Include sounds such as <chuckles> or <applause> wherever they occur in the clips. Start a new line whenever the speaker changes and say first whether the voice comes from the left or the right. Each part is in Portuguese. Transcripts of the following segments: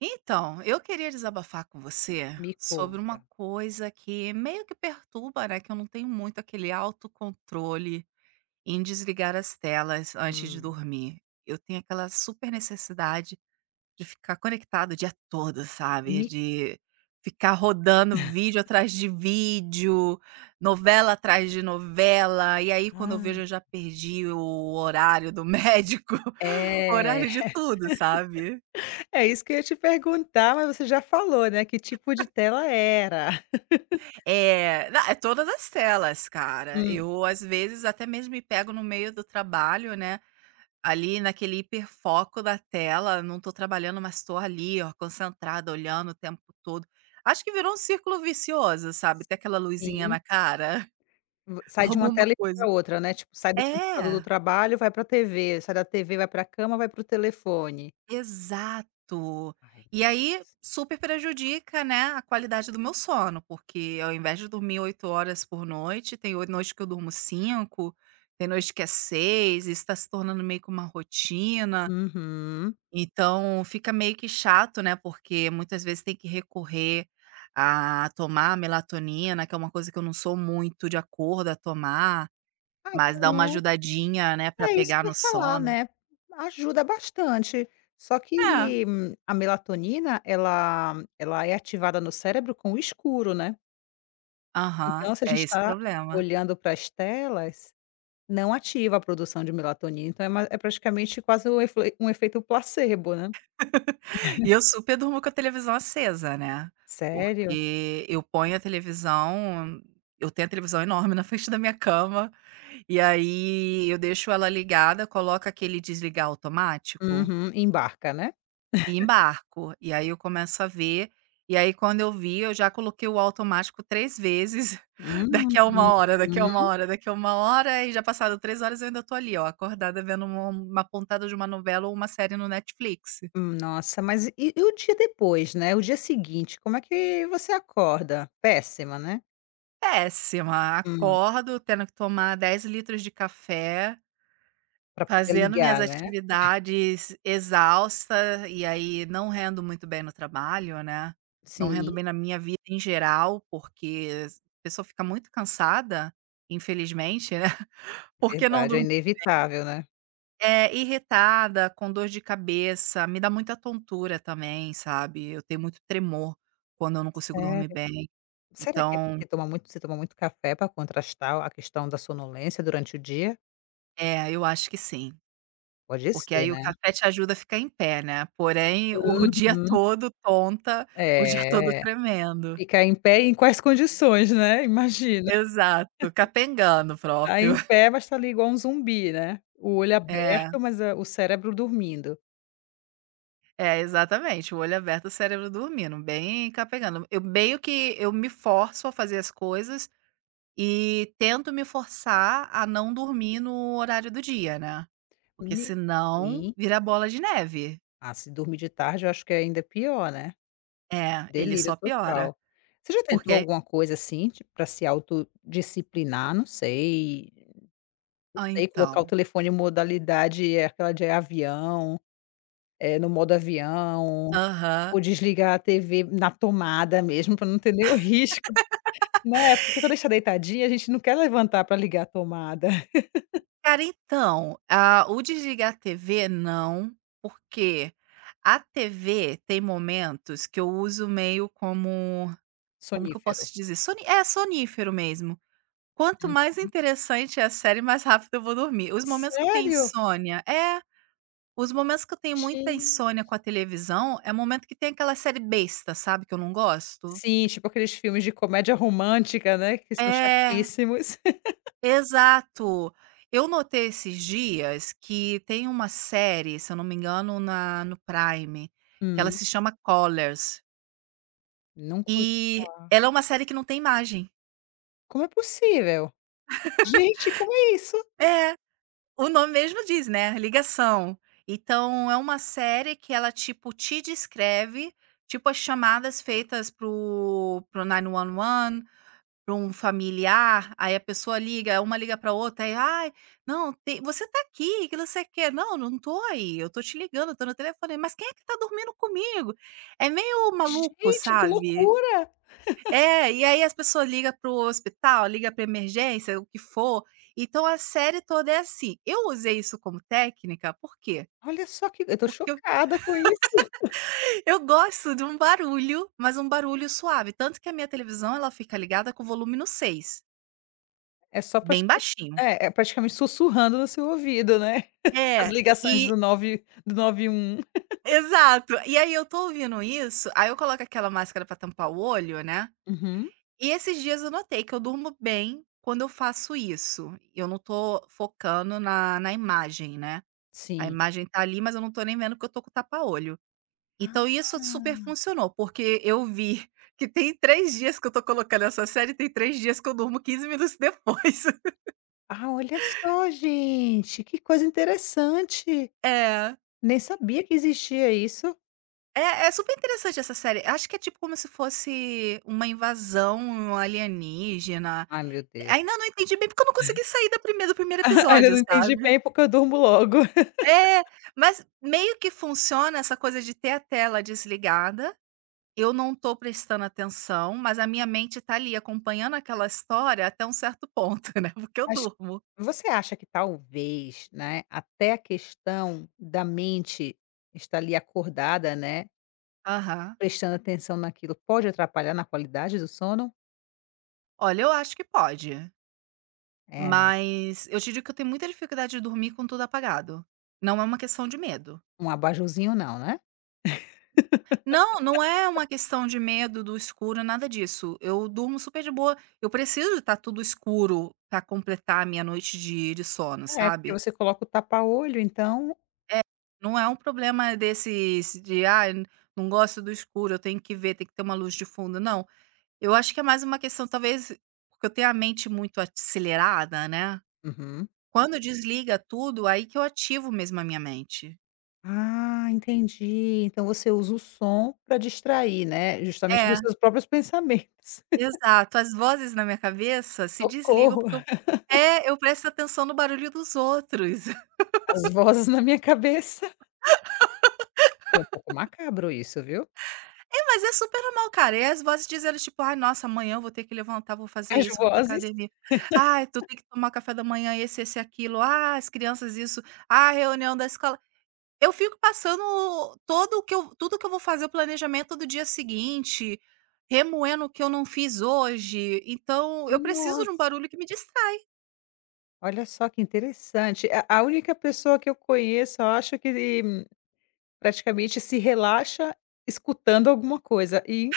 right: Então, eu queria desabafar com você
left: Me
right: sobre uma
left: conta.
right: coisa que meio que perturba, né, que eu não tenho muito aquele autocontrole em desligar as telas antes de
left: Hum.
right: dormir. Eu tenho aquela super necessidade, de ficar conectada o dia todo, sabe,
left: Me
right: de ficar rodando vídeo
left: <chuckles>
right: atrás de vídeo, novela atrás de novela e aí quando eu
left: Ah.
right: vejo eu já perdi o horário do médico,
left: É.
right: horário de tudo, sabe.
left: <laughs> É isso que eu ia te perguntar, mas você já falou, né, que tipo de
right: <chuckles>
left: tela era. <laughs>
right: É, na é todas as telas, cara.
left: Hum.
right: Eu, às vezes, até mesmo me pego no meio do trabalho, né. Ali naquele hiperfoco da tela, não estou trabalhando mas estou ali ó concentrada, olhando o tempo todo. Acho que virou um círculo vicioso, sabe, até aquela luzinha
left: Sim.
right: na cara.
left: Vo sai de uma
right: Alguma
left: tela e vai
right: coisa
left: pra outra, né, tipo sai do computador do
right: É!
left: trabalho vai pra TV, sai da TV vai pra cama, vai pro telefone.
right: Exato.
left: Aí, meu
right: E aí,
left: Deus.
right: super prejudica, né, a qualidade do meu sono, porque ao invés de dormir 8 horas por noite, tem o noite que eu durmo 5, tem noite que é 6 e isso tá se tornando meio que uma rotina.
left: Uhum.
right: Então, fica meio que chato, né, porque muitas vezes tem que recorrer a tomar melatonina, que é uma coisa que eu não sou muito de acordo a tomar.
left: Ai,
right: Mas
left: que
right: dá uma
left: no
right: ajudadinha, né, pra
left: É isso
right: pegar
left: que eu
right: no
left: ia falar,
right: sono.
left: né. Ajuda bastante, só
right: É.
left: que a melatonina ela ela é ativada no cérebro com o escuro, né.
right: Aham,
left: Então se a
right: é
left: gente
right: esse o
left: tá
right: problema.
left: olhando para as telas, não ativa a produção de melatonina, então é mai é praticamente quase um efe um efeito placebo, né.
right: <laughs>
left: <chuckles>
right: E eu super durmo com a televisão acesa, né,
left: Sério?
right: porque eu ponho a televisão eu tenho a televisão enorme na frente da minha cama e aí, eu deixo ela ligada, coloca aquele desligar automático
left: Uhum, embarca, né.
right: e
left: <chuckles>
right: embarco e aí, eu começo a ver e aí, quando eu vi, eu já coloquei o automático 3 vezes, <chuckles>
left: Hum,
right: daqui a 1 hora, daqui a 1
left: uhum.
right: hora, daqui a 1 hora e já passado 3 horas, eu ainda estou ali, ó, acordada vendo uma uma pontada de uma novela ou uma série no Netflix.
left: Hum, nossa, mas e e e o dia depois, né, o dia seguinte, como é que você acorda? Pésima, né.
right: Péssima,
left: Hum.
right: acordo tendo que tomar 10 litros de café
left: Pra poder
right: fazendo minhas
left: ligar, né.
right: atividades exausta, e aí, não rendo muito bem no trabalho, né, não rendo
left: Sim.
right: bem na minha vida em geral, porque a pessoa fica muito cansada, infelizmente, né. <chuckles> Porque não
left: Verdade, é
right: <unintelligible>
left: inevitável, né.
right: é, irritada, com dor de cabeça, me dá muita tontura também, sabe, eu tenho muito tremor quando eu não consigo dormir
left: Sério?
right: bem,
left: Será que é
right: então
left: porque toma muito você toma muito café pra contrastar a questão da sonolência durante o dia?
right: É, eu acho que sim,
left: Pode
right: porque
left: ser,
right: aí, o
left: né.
right: café te ajuda a ficar em pé, né, porém o dia
left: Uhum.
right: todo tonta, o dia todo
left: É,
right: tremendo
left: ficar em pé em quais condições, né, imagina, <chuckles>
right: Exato, capengando
left: tá
right: próprio.
left: em
right: <chuckles>
left: pé, mas tá ali igual um zumbi, né, o olho
right: É.
left: aberto, mas a o cérebro dormindo
right: É, exatamente, o olho aberto, o cérebro dormindo, bem capengando. Eu meio que eu me forço a fazer as coisas e tento me forçar a não dormir no horário do dia, né, porque
left: Me
right: senão
left: sim.
right: vira bola de neve.
left: Ah, se dormir de tarde eu acho que é ainda pior, né,
right: É, ele
left: delírio
right: só piora,
left: total. Você já
right: porque
left: tentou
right: é
left: alguma coisa, assim, tipo, pra se autodisciplinar, não sei, não
right: Ah,
left: sei, colocar o
right: então.
left: telefone em modalidade, eh, aquela de avião, eh, no modo avião
right: Aham.
left: ou desligar a TV na tomada mesmo, pra não ter nenhum risco,
right: <laughs>
left: né, porque quando a gente tá deitadinha, a gente não quer levantar pra ligar a tomada. <laughs>
right: Cara, então, a o desligar a TV, não, porque a TV tem momentos que eu uso meio como como que eu posso
left: Sonífero.
right: te dizer? Soni é sonífero mesmo. Quanto mais
left: Uhum.
right: interessante é a série, mais rápido eu vou dormir. Os momentos que eu tenho
left: Sério?
right: insônia É. Os momentos que eu tenho muita
left: Gente.
right: insônia com a televisão é o momento que tem aquela série besta, sabe, que eu não gosto.
left: Sim, tipo, aqueles filmes de comédia romântica, né, que são
right: É.
left: chatíssimos. <laughs>
right: Exato, eu notei esses dias, que tem uma série, se eu não me engano na no Prime, que ela
left: Hum.
right: se chama Collars.
left: Nunca o
right: E
left: falar.
right: ela é uma série que não tem imagem.
left: Como é possível? Gente, como é isso?
right: <laughs> É, o nome mesmo diz, né, ligação. Então é uma série que ela, tipo, te descreve, tipo, as chamadas feitas para o para o 911 para um familiar, aí a pessoa liga uma liga pra outra, e aí: "Ai, não tem você tá aqui, que não sei o quê" "Não, eu não estou aí. Eu estou te ligando, eu estou no telefone", "Mas quem é que tá dormindo comigo?". É meio maluco,
left: Gente, que
right: sabe.
left: loucura. <chuckles>
right: É, e aí as pessoa liga para o hospital, liga para emergência o que for, então a série toda é assim. Eu usei isso como técnica, por quê?
left: Olha só que eu tô
right: Porque eu
left: chocada com isso. <chuckles>
right: <laughs> eu gosto de um barulho, mas um barulho suave, tanto que a minha televisão ela fica ligada com o volume no 6.
left: É só pra
right: Bem
left: escu
right: baixinho.
left: é, é praticamente sussurrando no seu ouvido, né, <chuckles> as
right: É,
left: ligações
right: e
left: do nove do 91.
right: Exato. E
left: <laughs>
right: aí, eu tô ouvindo isso, aí eu coloco aquela máscara pra tampar o olho, né.
left: Uhum.
right: E esses dias eu notei que eu durmo bem quando eu faço isso, e eu não tô focando na na imagem, né. A
left: Sim.
right: imagem tá ali, mas eu não tô nem vendo, porque eu tô com tapa olho. Então isso super
left: Ah!
right: funcionou, porque eu vi que tem 3 dias que eu tô colocando essa série, tem 3 dias que eu durmo 15 minutos depois. <laughs>
left: Ah, olha só, gente, que coisa interessante.
right: É.
left: Nem sabia que existia isso.
right: É é super interessante essa série acho que é tipo como se fosse uma invasão alienígena.
left: Ai, meu Deus.
right: Ainda não entendi bem porque eu não
left: <chuckles>
right: consegui sair da primeira do primeiro
left: <chuckles> Ainda
right: episódio,
left: não entendi
right: sabe?
left: bem porque eu durmo logo.
right: É,
left: <laughs>
right: mas meio que funciona essa coisa de ter a tela desligada, eu não tô prestando atenção, mas a minha mente tá ali, acompanhando aquela história até um certo ponto né, porque eu
left: Acho
right: durmo.
left: você acha que talvez, né, até a questão da mente está ali, acordada, né.
right: Aham.
left: Prestando atenção naquilo pode atrapalhar na qualidade do sono?
right: Olha eu acho que pode.
left: É, né.
right: Mas eu te digo que eu tenho muita dificuldade de dormir com tudo apagado, e não é uma questão de medo.
left: Um abajurzinho não, né?
right: Não, não é
left: <laughs>
right: uma questão de medo do escuro nada disso eu durmo super de boa, eu preciso de tá tudo escuro pra completar a minha noite de de sono,
left: É porque
right: sabe.
left: você coloca o tapa olho então
right: É. Não é um problema desses de: "Ai, não gosto do escuro, eu tenho que ver, tem que ter uma luz de fundo." Não, eu acho que é mais uma questão talvez que eu tenho a mente muito acelerada, né.
left: Uhum.
right: Quando desliga tudo, aí que eu ativo mesmo a minha mente.
left: Ah, entendi, então você usa o som pra distrair, né, justamente dos
right: É.
left: seus próprios pensamentos.
right: Exato, as vozes na minha cabeça se desligam,
left: Socorro.
right: porque eu
left: <laughs>
right: É, eu presto atenção no barulho dos outros.
left: As
right: <laughs>
left: vozes na minha cabeça. Foi um pouco
right: <laughs>
left: macabro isso, viu.
right: É, mas é super normal, cara, e as vozes dizendo, tipo: "Ai, nossa, amanhã eu vou ter que levantar, vou fazer
left: As
right: isso, vou pra
left: vozes.
right: academia. Ai, tu
left: <laughs>
right: tem que tomar café da manhã, esse, esse, aquilo. Ah, as crianças isso. Ah, reunião da escola". Eu fico passando o todo o que eu tudo que eu vou fazer, o planejamento do dia seguinte, remoendo o que eu não fiz hoje, então eu preciso de um
left: Nossa!
right: barulho que me distrai.
left: Olha só que interessante, a a única pessoa que eu conheço, eu acho, que e praticamente se relaxa escutando alguma coisa e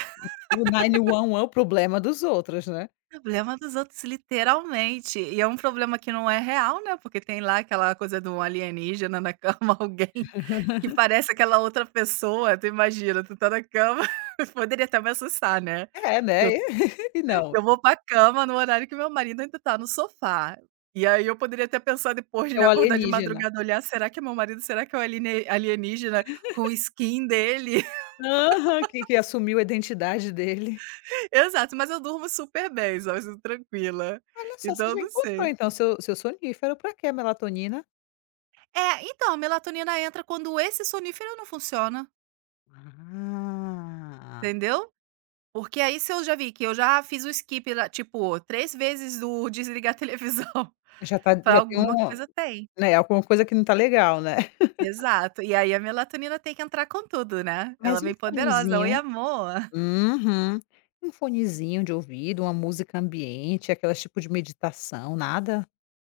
left: o 911 o problema dos outros, né.
right: Problema dos outros literalmente, e é um problema que não é real, né, porque tem lá aquela coisa do alienígena na cama, alguém que
left: <chuckles>
right: parece aquela outra pessoa. Tu imagina, tu tá na cama <chuckles> poderia até me assustar, né,
left: É,
right: que
left: né,
right: eu
left: e <laughs> e
right: eu
left: não.
right: vou pra cama no horário que meu marido ainda tá no sofá, e aí eu poderia até pensar depois
left: É
right: de
left: o
right: acordar de
left: alienígena.
right: madrugada, olhar: "Será que é meu marido? Será que é o aliene alienígena com o
left: <laughs>
right: skin dele".
left: Aham, que
right: <laughs>
left: que assumiu a identidade dele.
right: Exato, mas eu durmo super bem, sabe, su tranquila,
left: Olha só, você
right: então eu
left: já
right: não
left: encontrou,
right: sei.
left: então, seu seu sonífero, pra quê a melatonina?
right: É, então, a melatonina entra quando esse sonífero não funciona.
left: Ah.
right: Entendeu? Porque aí, se eu já vi que eu já fiz o skip lá, tipo, 3 vezes o desligar televisão,
left: Já tá
right: falo:
left: já tem
right: "Alguma
left: um,
right: coisa tem".
left: né, alguma coisa que não tá legal, né. <chuckles>
right: Exato. E aí a melatonina tem que entrar com tudo, né, ela
left: Mas e um
right: vem poderosa: "Oi
left: fonezinho?
right: amor".
left: Uhum. E um fonezinho de ouvido, uma música ambiente, aquelas tipo de meditação, nada?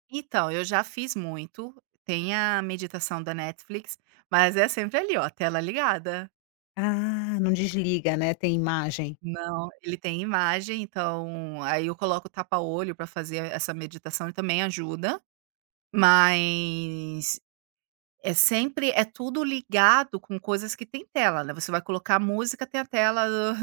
right: Então eu já fiz muito, tem a meditação da Netflix, mas é sempre ali, ó, tela ligada.
left: Ah, não desliga, né, tem imagem.
right: Não, ele tem imagem, então aí, eu coloco o tapa olho pra fazer essa meditação e também ajuda, mas é sempre é tudo ligado com coisas que tem tela, né. Você vai colocar música, tem a tela do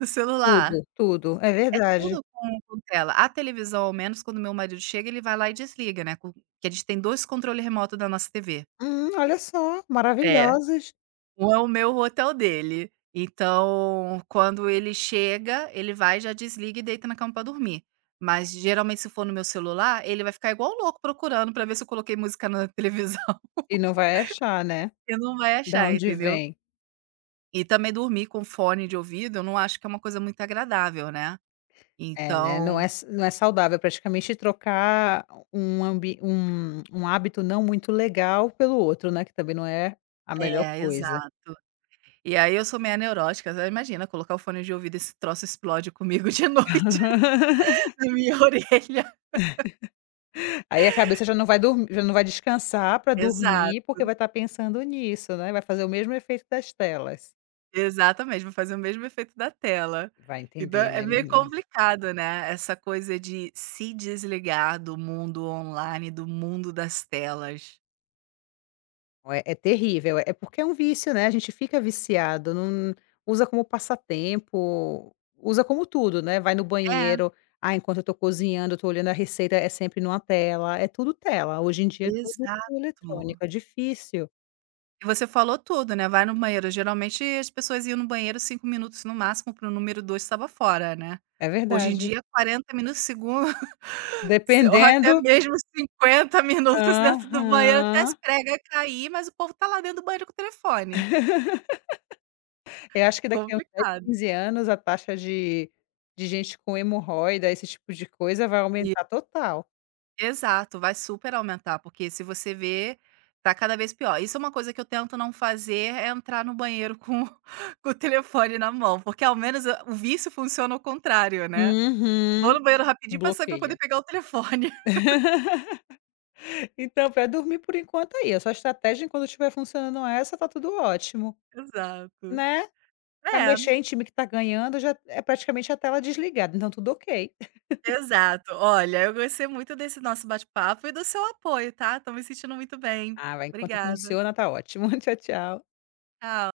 right: do celular,
left: Tudo, tudo, é
right: é
left: verdade.
right: tudo com com tela. A televisão, ao menos quando meu marido chega, ele vai lá e desliga, né, com que a gente tem 2 controle remoto da nossa TV.
left: Hum, olha só,
right: É,
left: maravilhosos.
right: um é o meu, o outro é dele. Então quando ele chega, ele vai já desliga e deita na cama pra dormir, mas geralmente se for no meu celular, ele vai ficar igual louco procurando pra ver se eu coloquei música na televisão <chuckles>
left: E não vai achar, né,
right: e não vai
left: da
right: achar,
left: onde
right: entendeu.
left: vem.
right: E também dormir com fone de ouvido, eu não acho que é uma coisa muito agradável, né,
left: É, né, não é
right: então
left: s não é saudável, praticamente trocar um ambi um um hábito não muito legal pelo outro, né, que também não é a melhor
right: É,
left: coisa.
right: exato. E aí eu sou meia neurótica, imagina colocar o fone de ouvido, esse troço explode comigo de noite,
left: <laughs>
right: na minha orelha. <laughs>
left: <laughs> Aí a cabeça já não vai dor já não vai descansar pra dormir, porque
right: Exato.
left: vai estar pensando nisso, né, vai fazer o mesmo efeito das telas.
right: Exatamente, vai fazer o mesmo efeito da tela.
left: Vai
right: E dá
left: entender,
right: é
left: né,
right: meio
left: menina.
right: complicado, né, essa coisa de se desligar do mundo online, do mundo das telas.
left: Ué, é terrível, é porque é um vício, né, a gente fica viciado num usa como passatempo, usa como tudo, né. Vai no
right: É.
left: banheiro, ah, enquanto eu estou cozinhando, eu estou olhando a receita, é sempre numa tela, é tudo tela, hoje em dia é tudo
right: Exato.
left: eletrônico, é difícil.
right: E você falou tudo, né, vai no banheiro, geralmente as pessoas iam no banheiro, 5 minutos no máximo para o número 2, e estava fora, né.
left: É
right: Hoje em
left: verdade.
right: dia, 40 minutos segun <chuckles> se ou até
left: Dependendo
right: mesmo 50 minutos dentro do banheiro até as
left: Aham
right: prega cair, mas o povo tá lá dentro do banheiro com o telefone.
left: <laughs> É, acho que daqui uns 10,
right: Complicado.
left: 15 anos a taxa de de gente com hemorroida, esse tipo de coisa, vai
right: E
left: aumentar total.
right: Exato, vai super aumentar, porque se você ver, tá cada vez pior. Isso é uma coisa que eu tento não fazer, é entrar no banheiro com com o telefone na mão, porque ao menos, hã, o vício funciona ao contrário, né. Vou
left: Uhum.
right: no banheiro rapidinho pra sair pra poder
left: Bloqueia.
right: pegar o telefone. <laughs>
left: <laughs> Então pra dormir por enquanto é isso, a estratégia, enquanto estiver funcionando essa, tá tudo ótimo,
right: Exato.
left: né. Vai
right: É.
left: mexer em time que tá ganhando? Eu já é praticamente a tela desligada, então tudo ok. <laughs>
right: Exato. Olha, eu gostei muito desse nosso bate-papo e do seu apoio, tá, tô me sentindo muito bem.
left: Ah, vai, enquanto
right: Obrigada.
left: funciona tá ótimo. <chuckles> Tchau, tchau.
right: Tchau.